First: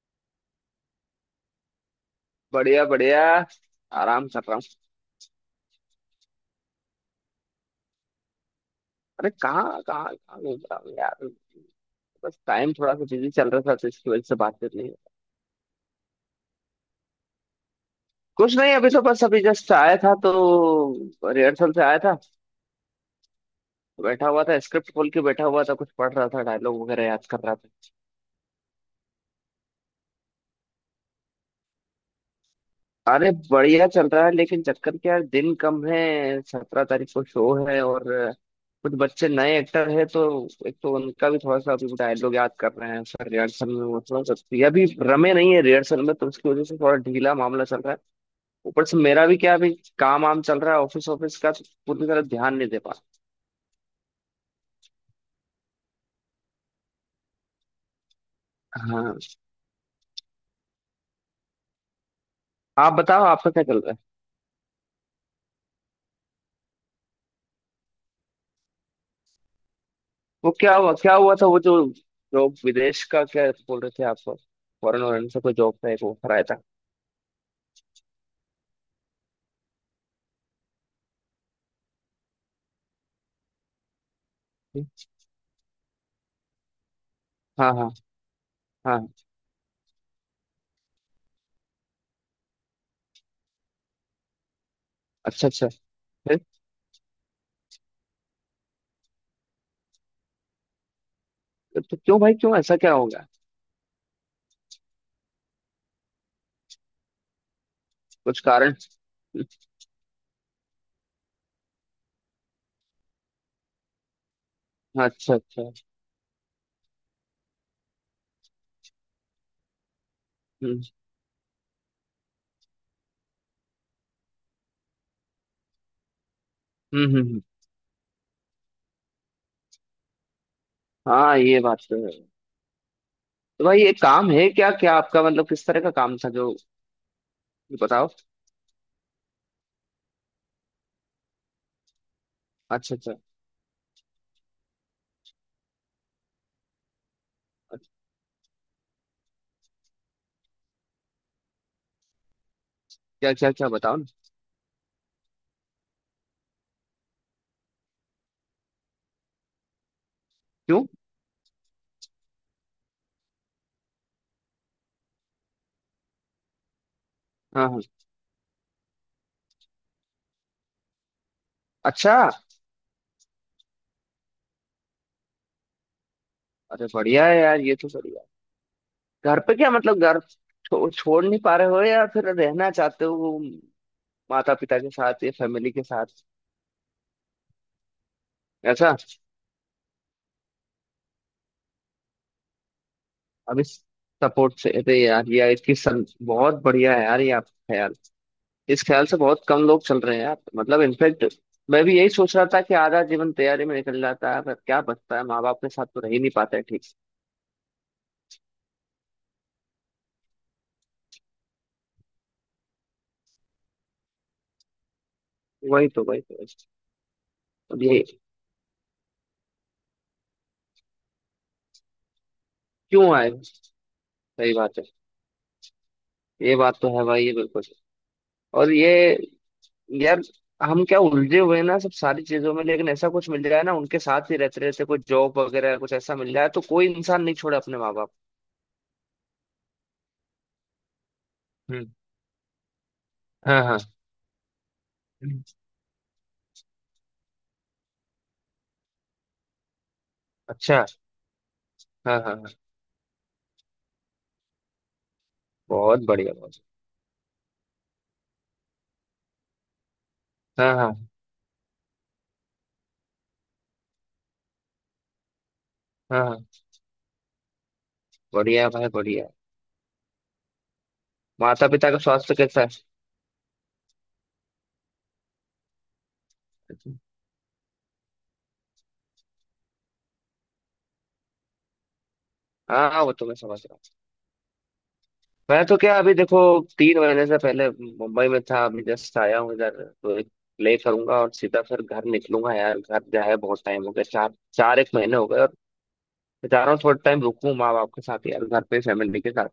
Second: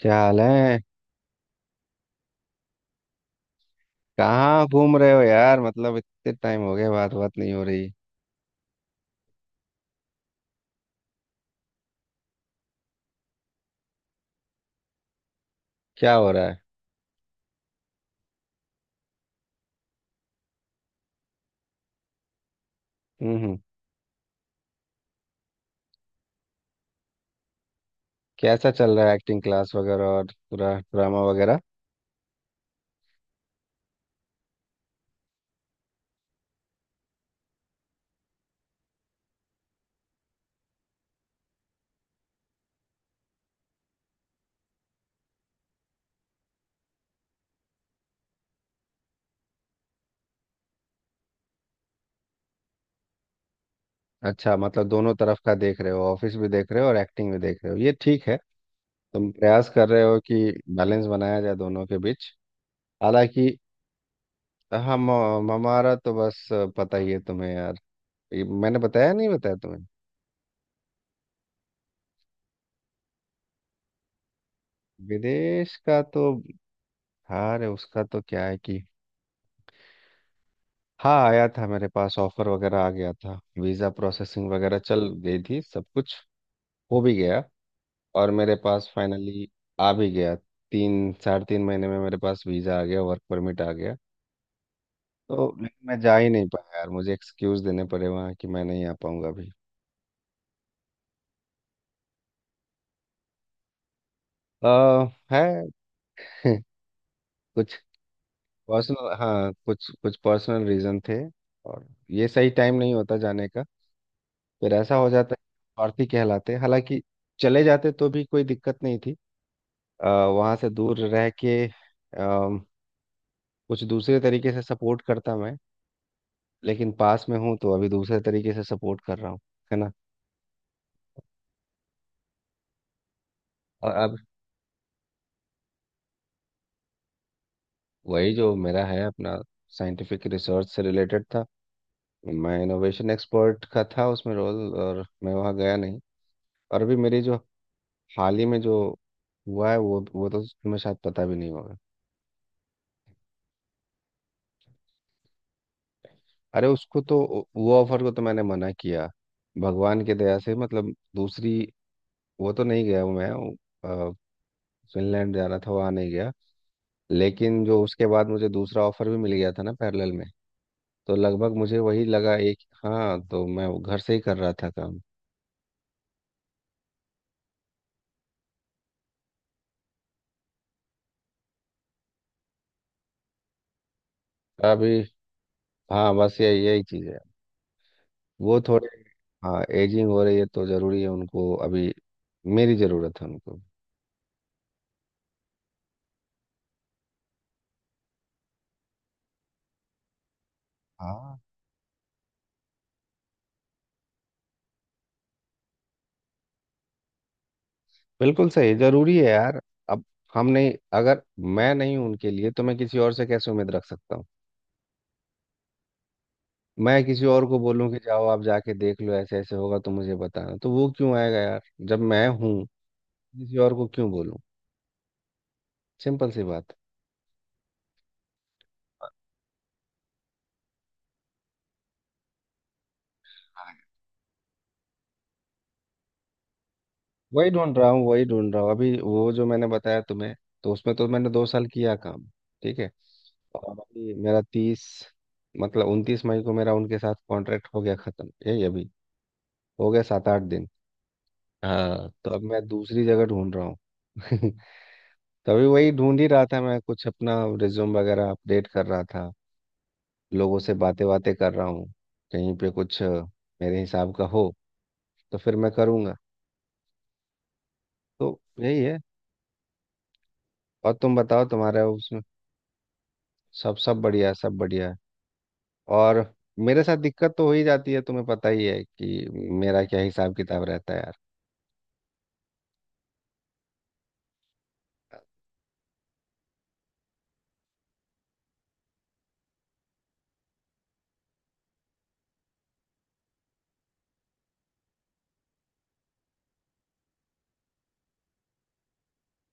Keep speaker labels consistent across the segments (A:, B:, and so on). A: क्या हाल है।
B: बढ़िया बढ़िया। आराम कर रहा हूँ।
A: कहाँ घूम रहे हो यार? मतलब इतने टाइम हो गया, बात बात नहीं हो रही।
B: अरे कहाँ कहाँ कहाँ घूम रहा हूँ यार। बस टाइम थोड़ा सा बिजी चल रहा था तो इसकी वजह से बातचीत नहीं हुई।
A: क्या हो रहा है?
B: कुछ नहीं, अभी तो बस अभी जस्ट आया था, तो रिहर्सल से आया था।
A: हम्म। हम्म।
B: बैठा हुआ था, स्क्रिप्ट खोल के बैठा हुआ था, कुछ पढ़ रहा था, डायलॉग वगैरह याद कर रहा था।
A: कैसा चल रहा है एक्टिंग क्लास वगैरह? और पूरा ड्रामा वगैरह?
B: अरे बढ़िया चल रहा है, लेकिन चक्कर क्या है, दिन कम है। 17 तारीख को शो है, और कुछ बच्चे नए एक्टर हैं, तो एक तो उनका भी थोड़ा सा अभी डायलॉग याद कर रहे हैं सर, रिहर्सल में वो थोड़ा सा ये अभी रमे नहीं है रिहर्सल में, तो उसकी वजह से थोड़ा ढीला मामला चल रहा है। ऊपर से मेरा भी क्या, अभी काम वाम चल रहा है, ऑफिस ऑफिस का तो पूरी तरह ध्यान नहीं दे पा
A: अच्छा, मतलब दोनों तरफ का देख रहे हो, ऑफिस भी देख रहे हो और एक्टिंग भी देख रहे हो, ये ठीक है।
B: रहा। हाँ।
A: तुम प्रयास कर रहे हो कि बैलेंस बनाया जाए दोनों के बीच।
B: आप बताओ
A: हालांकि
B: आपका क्या चल रहा है।
A: हम हमारा तो बस पता ही है तुम्हें यार। ये मैंने बताया नहीं बताया तुम्हें?
B: वो क्या हुआ, क्या हुआ था, वो जो जो विदेश का क्या बोल रहे थे आप, फॉरेन वॉरेन से कोई
A: विदेश
B: जॉब का
A: का
B: एक
A: तो
B: ऑफर आया था?
A: हार है उसका। तो क्या है कि हाँ, आया था मेरे पास, ऑफर वगैरह आ गया था, वीज़ा प्रोसेसिंग वगैरह चल गई थी, सब कुछ हो भी गया।
B: हाँ हाँ
A: और मेरे पास
B: हाँ।
A: फाइनली आ भी गया। 3 साढ़े 3 महीने में मेरे पास वीज़ा आ गया, वर्क परमिट आ गया। तो
B: अच्छा अच्छा।
A: लेकिन मैं जा ही
B: फिर?
A: नहीं पाया यार, मुझे एक्सक्यूज़ देने पड़े वहाँ कि मैं नहीं आ पाऊँगा अभी।
B: तो क्यों भाई, क्यों, ऐसा क्या होगा?
A: आ, है कुछ
B: कुछ कारण?
A: पर्सनल। हाँ, कुछ कुछ पर्सनल रीज़न थे। और ये सही टाइम नहीं होता जाने का। फिर ऐसा हो
B: अच्छा
A: जाता
B: अच्छा।
A: है अर्थी कहलाते। हालांकि चले जाते तो भी कोई दिक्कत नहीं थी, वहां से
B: हम्म
A: दूर रह के अम, कुछ दूसरे तरीके से सपोर्ट करता मैं। लेकिन
B: हम्म
A: पास
B: हम्म
A: में
B: हम्म।
A: हूँ तो अभी दूसरे तरीके से सपोर्ट कर रहा हूँ। है ना।
B: हाँ, ये बात तो है। तो भाई
A: और
B: ये
A: अब
B: काम है क्या, क्या आपका मतलब किस तरह का काम था जो? बताओ।
A: वही जो मेरा है अपना, साइंटिफिक रिसर्च से रिलेटेड था। मैं
B: अच्छा
A: इनोवेशन
B: अच्छा।
A: एक्सपर्ट का था उसमें रोल, और मैं वहाँ गया नहीं। और अभी मेरी जो हाल ही में जो हुआ है वो तो तुम्हें शायद पता भी नहीं होगा।
B: क्या क्या क्या, बताओ ना?
A: अरे उसको तो, वो ऑफर को तो मैंने मना किया भगवान की दया से।
B: क्यों?
A: मतलब दूसरी, वो तो नहीं गया हूँ मैं। फिनलैंड जाना था, वहाँ नहीं गया। लेकिन
B: हाँ हाँ।
A: जो उसके बाद मुझे दूसरा ऑफर भी मिल गया था ना पैरेलल में। तो लगभग मुझे वही
B: अच्छा।
A: लगा एक। हाँ, तो मैं वो घर से ही कर रहा था काम।
B: अरे बढ़िया है यार, ये तो बढ़िया है। घर पे क्या मतलब, घर छोड़ नहीं पा रहे हो या फिर रहना चाहते हो माता पिता के
A: अभी
B: साथ या फैमिली के
A: हाँ,
B: साथ?
A: बस ये यही चीज़ है। वो थोड़े
B: ऐसा?
A: हाँ, एजिंग हो रही है तो ज़रूरी है उनको, अभी मेरी ज़रूरत है
B: अब
A: उनको।
B: इस सपोर्ट से, अरे यार ये बहुत बढ़िया है यार, ये आपका ख्याल। इस ख्याल से बहुत कम लोग चल रहे हैं यार, मतलब इनफैक्ट
A: हाँ
B: मैं भी यही सोच रहा था कि आधा जीवन तैयारी में निकल जाता है, पर क्या बचता है, माँ बाप के साथ तो रह ही नहीं पाते ठीक से।
A: बिल्कुल सही, ज़रूरी है यार। अब हम नहीं, अगर मैं नहीं हूं उनके लिए तो मैं किसी और से कैसे उम्मीद रख सकता हूँ।
B: वही तो वही तो वही तो।
A: मैं किसी और को
B: अब
A: बोलूँ कि
B: ये,
A: जाओ आप जाके देख लो, ऐसे ऐसे होगा तो मुझे बताना, तो वो क्यों आएगा यार? जब मैं हूँ
B: क्यों आए?
A: किसी और को क्यों बोलूं?
B: सही बात है।
A: सिंपल सी
B: ये
A: बात।
B: बात तो है भाई, ये बिल्कुल। और ये, यार हम क्या उलझे हुए हैं ना सब सारी चीजों में, लेकिन ऐसा कुछ मिल जाए ना उनके साथ ही रहते रहते, कोई जॉब वगैरह कुछ ऐसा मिल जाए, तो कोई इंसान नहीं
A: वही
B: छोड़े
A: ढूंढ
B: अपने
A: रहा
B: माँ
A: हूँ,
B: बाप।
A: वही ढूंढ रहा हूँ अभी। वो जो मैंने बताया तुम्हें, तो उसमें तो मैंने 2 साल
B: हम्म।
A: किया काम। ठीक है।
B: हाँ
A: और
B: हाँ।
A: अभी मेरा तीस मतलब 29 मई को मेरा उनके साथ कॉन्ट्रैक्ट हो गया खत्म। यही अभी हो गया 7-8 दिन।
B: अच्छा।
A: हाँ,
B: हाँ
A: तो
B: हाँ
A: अब
B: हाँ।
A: मैं दूसरी जगह ढूंढ रहा हूँ। तो अभी वही
B: बहुत
A: ढूंढ ही
B: बढ़िया,
A: रहा था
B: बहुत।
A: मैं कुछ अपना, रिज्यूम वगैरह अपडेट कर रहा था, लोगों से
B: हाँ
A: बातें
B: हाँ
A: बातें कर रहा हूँ। कहीं पे कुछ मेरे हिसाब का हो तो फिर मैं करूँगा।
B: हाँ हाँ।
A: तो
B: बढ़िया
A: यही
B: भाई
A: है।
B: बढ़िया।
A: और तुम बताओ
B: माता
A: तुम्हारे
B: पिता का
A: उसमें?
B: स्वास्थ्य कैसा है?
A: सब सब बढ़िया है, सब बढ़िया है। और मेरे साथ दिक्कत तो हो ही जाती है, तुम्हें पता ही है कि मेरा क्या हिसाब किताब रहता है यार।
B: हाँ हाँ, वो तो मैं समझ रहा हूँ। मैं तो क्या, अभी देखो, 3 महीने से पहले मुंबई में था, अभी जस्ट आया हूँ इधर। तो एक प्ले करूंगा और सीधा फिर घर निकलूंगा यार, घर जा है बहुत टाइम हो गया, चार चार एक महीने हो गए, और मैं चाह रहा हूँ थोड़ा टाइम रुकूं माँ बाप के साथ यार, घर पे फैमिली के साथ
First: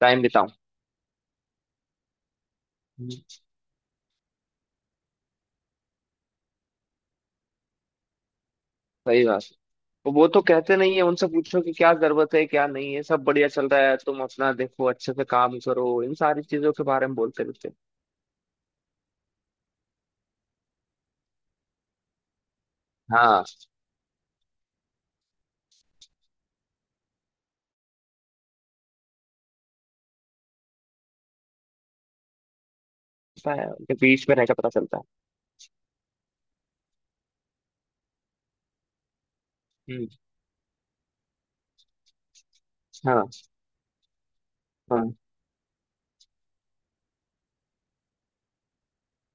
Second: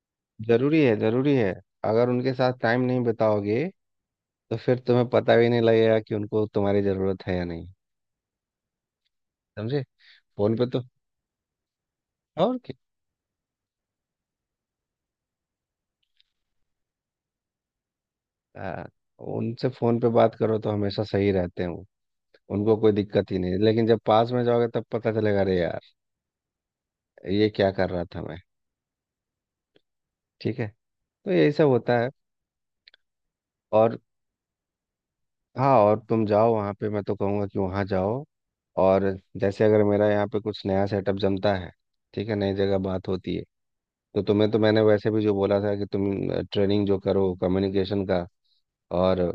B: टाइम बिताऊं।
A: जरूरी है, जरूरी है। अगर उनके साथ टाइम नहीं
B: हम्म।
A: बिताओगे तो फिर तुम्हें पता भी नहीं लगेगा कि उनको तुम्हारी जरूरत है या नहीं।
B: सही बात है।
A: समझे।
B: तो वो तो
A: फोन पे
B: कहते
A: तो
B: नहीं है, उनसे पूछो कि क्या जरूरत है
A: और
B: क्या
A: क्या।
B: नहीं है, सब बढ़िया चल रहा है, तुम अपना देखो अच्छे से काम करो, इन सारी चीजों के बारे में बोलते रहते हैं।
A: हाँ, उनसे फोन पे बात करो तो हमेशा सही रहते हैं वो, उनको कोई दिक्कत ही
B: हाँ,
A: नहीं। लेकिन जब पास में जाओगे तब पता चलेगा, अरे यार ये क्या कर रहा था मैं। ठीक है, तो यही सब होता है।
B: पता है, उनके
A: और
B: बीच में रहकर पता चलता
A: हाँ, और तुम जाओ वहाँ पे, मैं तो कहूँगा कि वहाँ जाओ। और जैसे अगर
B: है।
A: मेरा यहाँ पे कुछ नया सेटअप जमता है, ठीक है, नई जगह बात
B: हाँ
A: होती है। तो तुम्हें तो मैंने वैसे
B: हाँ
A: भी जो बोला था कि तुम ट्रेनिंग जो करो कम्युनिकेशन का और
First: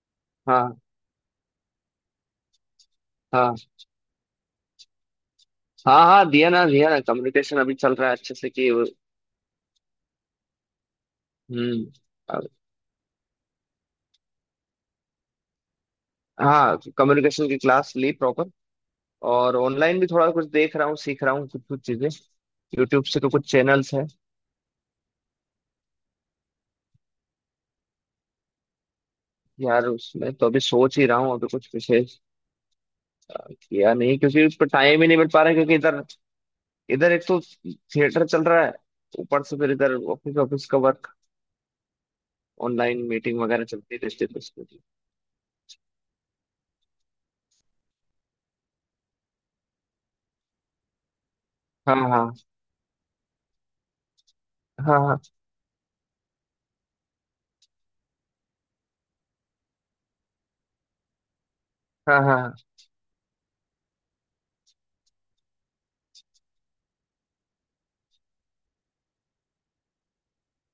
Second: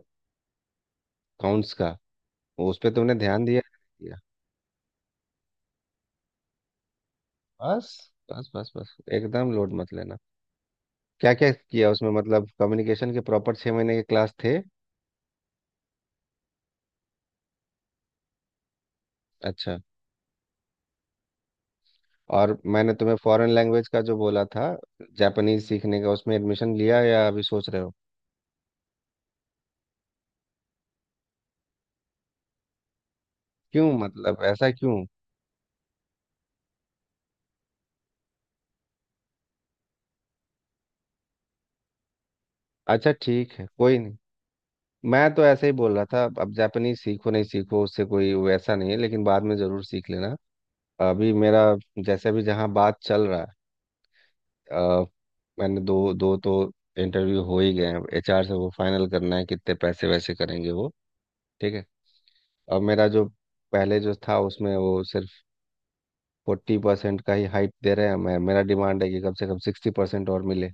B: हाँ।
A: अकाउंट्स का, उस पे तुमने ध्यान
B: हाँ
A: दिया? दिया?
B: हाँ हाँ, दिया ना, दिया ना, कम्युनिकेशन अभी
A: बस,
B: चल रहा है अच्छे
A: बस,
B: से, कि
A: बस, बस, एकदम लोड मत लेना। क्या क्या किया
B: हम्म
A: उसमें? मतलब
B: अब-
A: कम्युनिकेशन के प्रॉपर 6 महीने के क्लास थे?
B: हाँ, कम्युनिकेशन की क्लास ली प्रॉपर। और
A: अच्छा।
B: ऑनलाइन भी थोड़ा कुछ देख रहा हूँ, सीख रहा हूँ कुछ कुछ चीजें।
A: और मैंने
B: यूट्यूब
A: तुम्हें
B: से तो
A: फॉरेन
B: कुछ
A: लैंग्वेज
B: चैनल्स
A: का
B: हैं।
A: जो बोला था, जापानीज सीखने का, उसमें एडमिशन लिया या अभी सोच रहे हो?
B: यार उसमें तो अभी सोच ही रहा हूँ, अभी कुछ विशेष
A: क्यों?
B: किया नहीं,
A: मतलब
B: क्योंकि उस पर
A: ऐसा क्यों?
B: टाइम ही नहीं मिल पा रहा है, क्योंकि इधर इधर एक तो थिएटर चल रहा है, ऊपर से फिर इधर ऑफिस ऑफिस का वर्क, ऑनलाइन
A: अच्छा
B: मीटिंग
A: ठीक है,
B: वगैरह
A: कोई
B: चलती
A: नहीं,
B: रहती है, तो उसके लिए।
A: मैं तो ऐसे ही बोल रहा था। अब जापानीज सीखो नहीं सीखो उससे कोई वैसा नहीं है, लेकिन बाद में जरूर सीख लेना। अभी मेरा
B: हाँ
A: जैसे
B: हाँ
A: अभी जहाँ बात चल रहा है,
B: हाँ।
A: अ,
B: हाँ
A: मैंने 2-2 तो इंटरव्यू हो ही गए हैं HR से। वो फाइनल करना है कितने पैसे वैसे करेंगे वो। ठीक है।
B: हाँ हाँ।
A: अब मेरा जो पहले जो था उसमें वो सिर्फ 40% का ही हाइट दे रहे हैं, मैं मेरा डिमांड है कि कम से कम 60% और मिले।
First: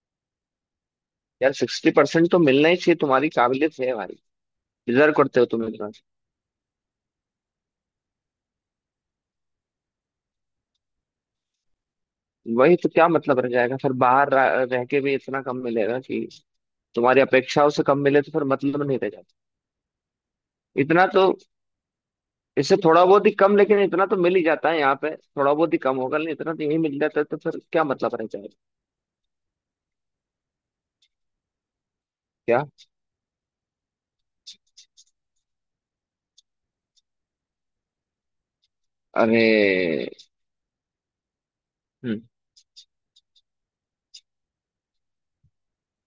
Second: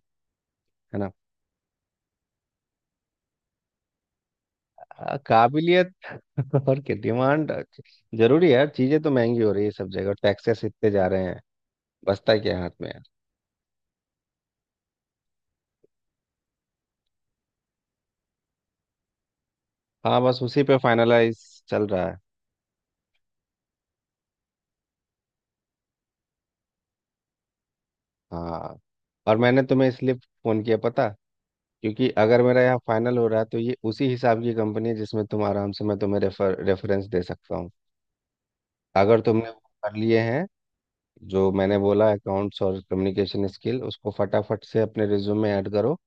A: है ना।
B: यार, 60% तो मिलना ही चाहिए, तुम्हारी काबिलियत है भाई, डिजर्व करते हो तुम
A: काबिलियत
B: इतना।
A: और क्या डिमांड। जरूरी है यार, चीजें तो महंगी हो रही है, सब जगह टैक्सेस इतने जा रहे हैं, बचता क्या है
B: वही
A: हाथ में
B: तो,
A: यार।
B: क्या मतलब रह जाएगा फिर, बाहर रह रह के भी इतना कम मिलेगा कि, तुम्हारी अपेक्षाओं से कम मिले तो फिर मतलब नहीं रह जाता।
A: हाँ, बस उसी पे
B: इतना तो,
A: फाइनलाइज चल रहा है।
B: इससे थोड़ा बहुत ही कम, लेकिन इतना तो मिल ही जाता है, यहाँ पे थोड़ा बहुत ही कम होगा लेकिन इतना तो यही मिल जाता है, तो फिर क्या मतलब रह जाएगा?
A: हाँ, और मैंने तुम्हें इसलिए फोन किया पता क्योंकि अगर मेरा
B: क्या?
A: यहाँ फाइनल हो रहा है, तो ये उसी हिसाब की कंपनी है जिसमें तुम आराम से, मैं तुम्हें रेफरेंस दे सकता हूँ। अगर
B: अरे।
A: तुमने वो कर लिए हैं जो मैंने बोला
B: हम्म।
A: अकाउंट्स और कम्युनिकेशन स्किल, उसको फटाफट से अपने रिज्यूम में ऐड करो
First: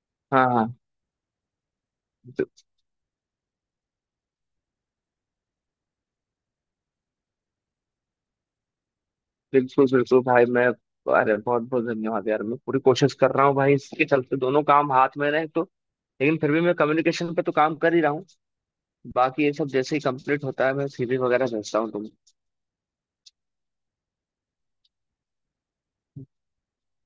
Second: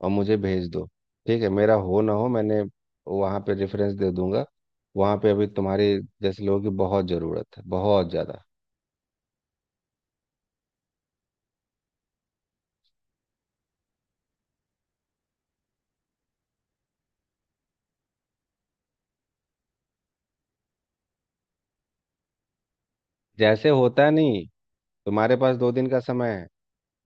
A: और मुझे
B: हाँ
A: भेज
B: हाँ।
A: दो। ठीक है, मेरा हो ना हो मैंने
B: बि-
A: वहाँ पे रेफरेंस दे दूंगा। वहाँ पे अभी तुम्हारे जैसे लोगों की बहुत ज़रूरत है, बहुत ज़्यादा।
B: बिल्कुल बिल्कुल भाई, मैं, अरे बहुत बहुत धन्यवाद यार, मैं पूरी कोशिश कर रहा हूँ भाई, इसके चलते दोनों काम हाथ में रहे तो, लेकिन फिर भी मैं कम्युनिकेशन पे तो काम कर ही रहा हूँ। बाकी ये सब जैसे ही कंप्लीट होता है मैं सीवी वगैरह भेजता हूँ, तुम।
A: जैसे होता है नहीं, तुम्हारे पास 2 दिन का समय है।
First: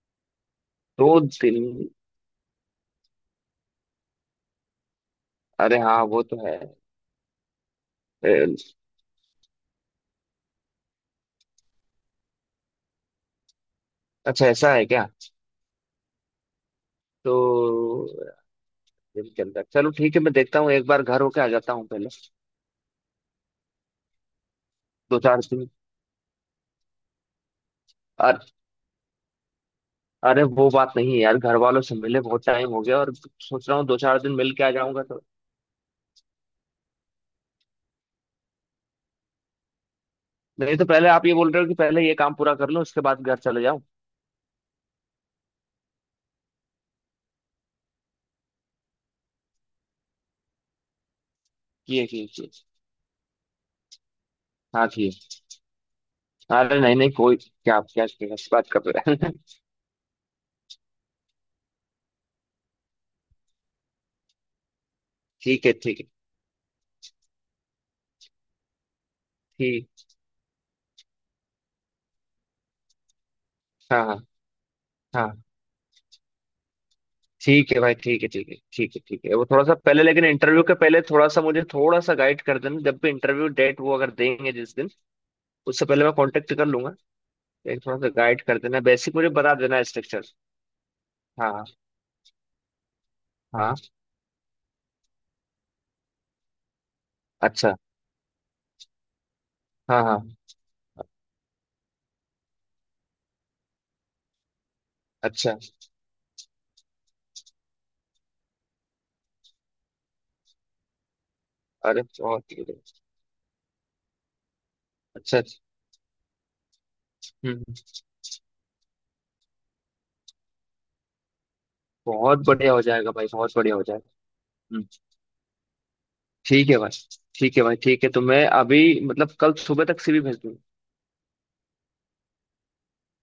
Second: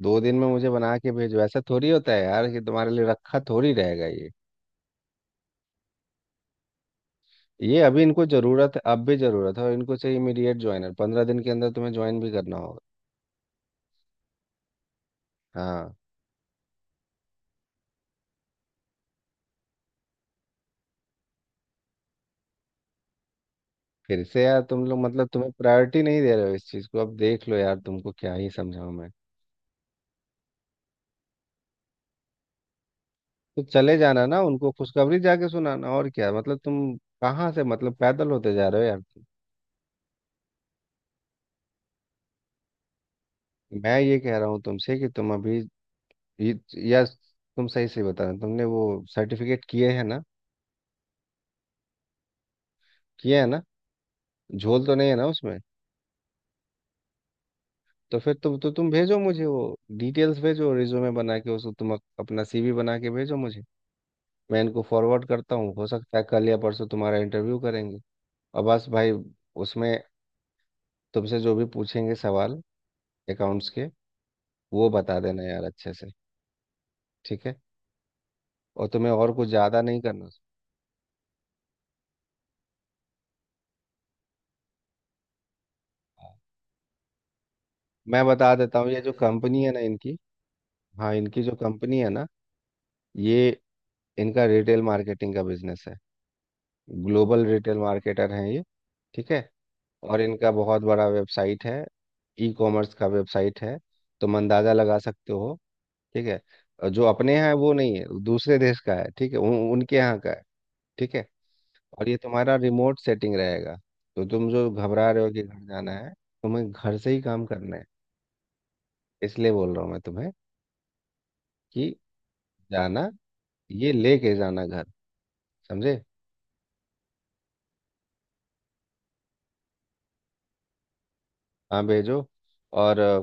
A: दो दिन में मुझे बना
B: दो
A: के भेजो। ऐसा
B: दिन
A: थोड़ी होता है यार कि तुम्हारे लिए रखा थोड़ी रहेगा ये।
B: अरे हाँ, वो तो है।
A: ये अभी इनको
B: ए,
A: ज़रूरत है, अब भी ज़रूरत है, और इनको चाहिए इमीडिएट ज्वाइनर, 15 दिन के अंदर तुम्हें ज्वाइन भी करना होगा।
B: अच्छा ऐसा है क्या?
A: हाँ।
B: तो दिन के अंदर, चलो ठीक है, मैं देखता हूँ, एक बार घर होके आ जाता हूँ पहले।
A: फिर से यार तुम लोग
B: दो
A: मतलब
B: चार
A: तुम्हें
B: दिन
A: प्रायोरिटी नहीं दे रहे हो इस चीज़ को। अब देख लो यार, तुमको क्या
B: अर,
A: ही समझाऊं मैं।
B: अरे वो बात नहीं है यार, घर वालों से मिले बहुत टाइम हो गया और
A: तो
B: सोच रहा हूँ
A: चले
B: दो चार
A: जाना
B: दिन
A: ना,
B: मिल के
A: उनको
B: आ जाऊंगा
A: खुशखबरी
B: तो।
A: जाके सुनाना और क्या। मतलब तुम कहाँ से, मतलब पैदल होते जा रहे हो यार तुम।
B: नहीं तो पहले आप ये बोल रहे हो कि पहले ये काम पूरा कर लो, उसके बाद घर चले जाओ।
A: मैं ये कह रहा हूँ तुमसे कि तुम अभी ये- या तुम सही से बता रहे हो, तुमने वो सर्टिफिकेट किए हैं ना?
B: किए किए किए।
A: किए हैं ना? झोल
B: हाँ
A: तो नहीं
B: किए।
A: है ना उसमें?
B: अरे नहीं नहीं, कोई क्या
A: तो फिर
B: क्या, बात
A: तुम
B: कर रहे
A: भेजो
B: हैं?
A: मुझे वो डिटेल्स, भेजो रिज्यूमे बना के, उसको तुम अपना CV बना के भेजो मुझे। मैं इनको फॉरवर्ड करता
B: ठीक है
A: हूँ, हो
B: ठीक है।
A: सकता है कल या परसों तुम्हारा इंटरव्यू करेंगे। और बस भाई,
B: ठीक।
A: उसमें तुमसे जो भी पूछेंगे सवाल अकाउंट्स के,
B: हाँ हाँ
A: वो बता
B: हाँ।
A: देना यार अच्छे से। ठीक है।
B: ठीक है भाई, ठीक है ठीक है,
A: और
B: ठीक है
A: तुम्हें
B: ठीक
A: और
B: है, वो
A: कुछ
B: थोड़ा सा
A: ज़्यादा नहीं
B: पहले लेकिन,
A: करना।
B: इंटरव्यू के पहले थोड़ा सा मुझे, थोड़ा सा गाइड कर देना, जब भी इंटरव्यू डेट वो अगर देंगे जिस दिन, उससे पहले मैं
A: हाँ।
B: कांटेक्ट कर लूंगा, लेकिन थोड़ा सा
A: मैं
B: गाइड
A: बता
B: कर
A: देता
B: देना
A: हूँ ये जो
B: बेसिक, मुझे बता
A: कंपनी है ना
B: देना
A: इनकी,
B: स्ट्रक्चर।
A: हाँ इनकी जो
B: हाँ
A: कंपनी है ना, ये
B: हाँ।
A: इनका रिटेल मार्केटिंग का बिजनेस है, ग्लोबल
B: अच्छा।
A: रिटेल मार्केटर हैं ये। ठीक है।
B: हाँ
A: और
B: हाँ।
A: इनका बहुत बड़ा वेबसाइट है, ई कॉमर्स का वेबसाइट है, तुम अंदाज़ा लगा सकते हो।
B: अच्छा।
A: ठीक है। और जो अपने यहाँ है वो नहीं है, दूसरे देश का है। ठीक है। उनके यहाँ का है। ठीक है।
B: अरे
A: और ये
B: बहुत
A: तुम्हारा रिमोट
B: बढ़िया।
A: सेटिंग रहेगा, तो तुम जो घबरा रहे हो
B: अच्छा
A: कि
B: अच्छा,
A: घर जाना है, तुम्हें घर से ही काम
B: हम्म
A: करना है, इसलिए बोल रहा हूँ मैं तुम्हें कि
B: बहुत बढ़िया हो
A: जाना,
B: जाएगा भाई, बहुत बढ़िया हो
A: ये
B: जाएगा।
A: लेके जाना घर।
B: हम्म।
A: समझे।
B: ठीक है भाई, ठीक है भाई, ठीक है, तो मैं अभी मतलब कल सुबह तक सीवी भेज दूंगा।
A: हाँ, भेजो। और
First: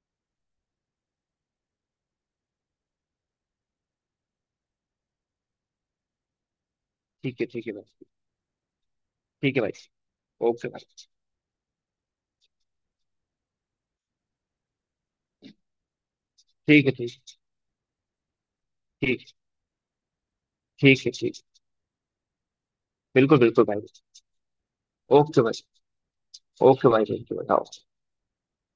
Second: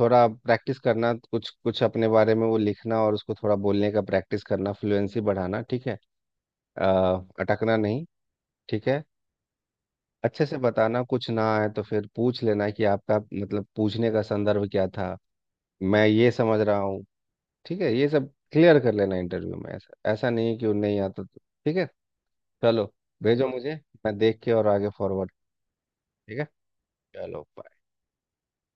A: थोड़ा प्रैक्टिस करना, कुछ कुछ अपने बारे में वो लिखना और उसको थोड़ा बोलने का प्रैक्टिस करना, फ्लुएंसी बढ़ाना। ठीक है। अ,
B: ठीक है
A: अटकना नहीं।
B: भाई।
A: ठीक है।
B: ठीक है भाई।
A: अच्छे से
B: ओके भाई,
A: बताना, कुछ ना आए तो फिर पूछ लेना कि आपका मतलब पूछने का संदर्भ क्या था, मैं ये समझ रहा
B: ठीक है
A: हूँ।
B: ठीक है।
A: ठीक है, ये सब क्लियर कर लेना
B: ठीक।
A: इंटरव्यू में, ऐसा ऐसा नहीं है कि वो नहीं
B: ठीक है
A: आता
B: ठीक।
A: तो। ठीक है। चलो,
B: बिल्कुल
A: भेजो
B: बिल्कुल
A: मुझे,
B: भाई।
A: मैं देख के और आगे फॉरवर्ड।
B: ओके भाई।
A: ठीक है,
B: ओके भाई, थैंक यू। बताओ।
A: चलो।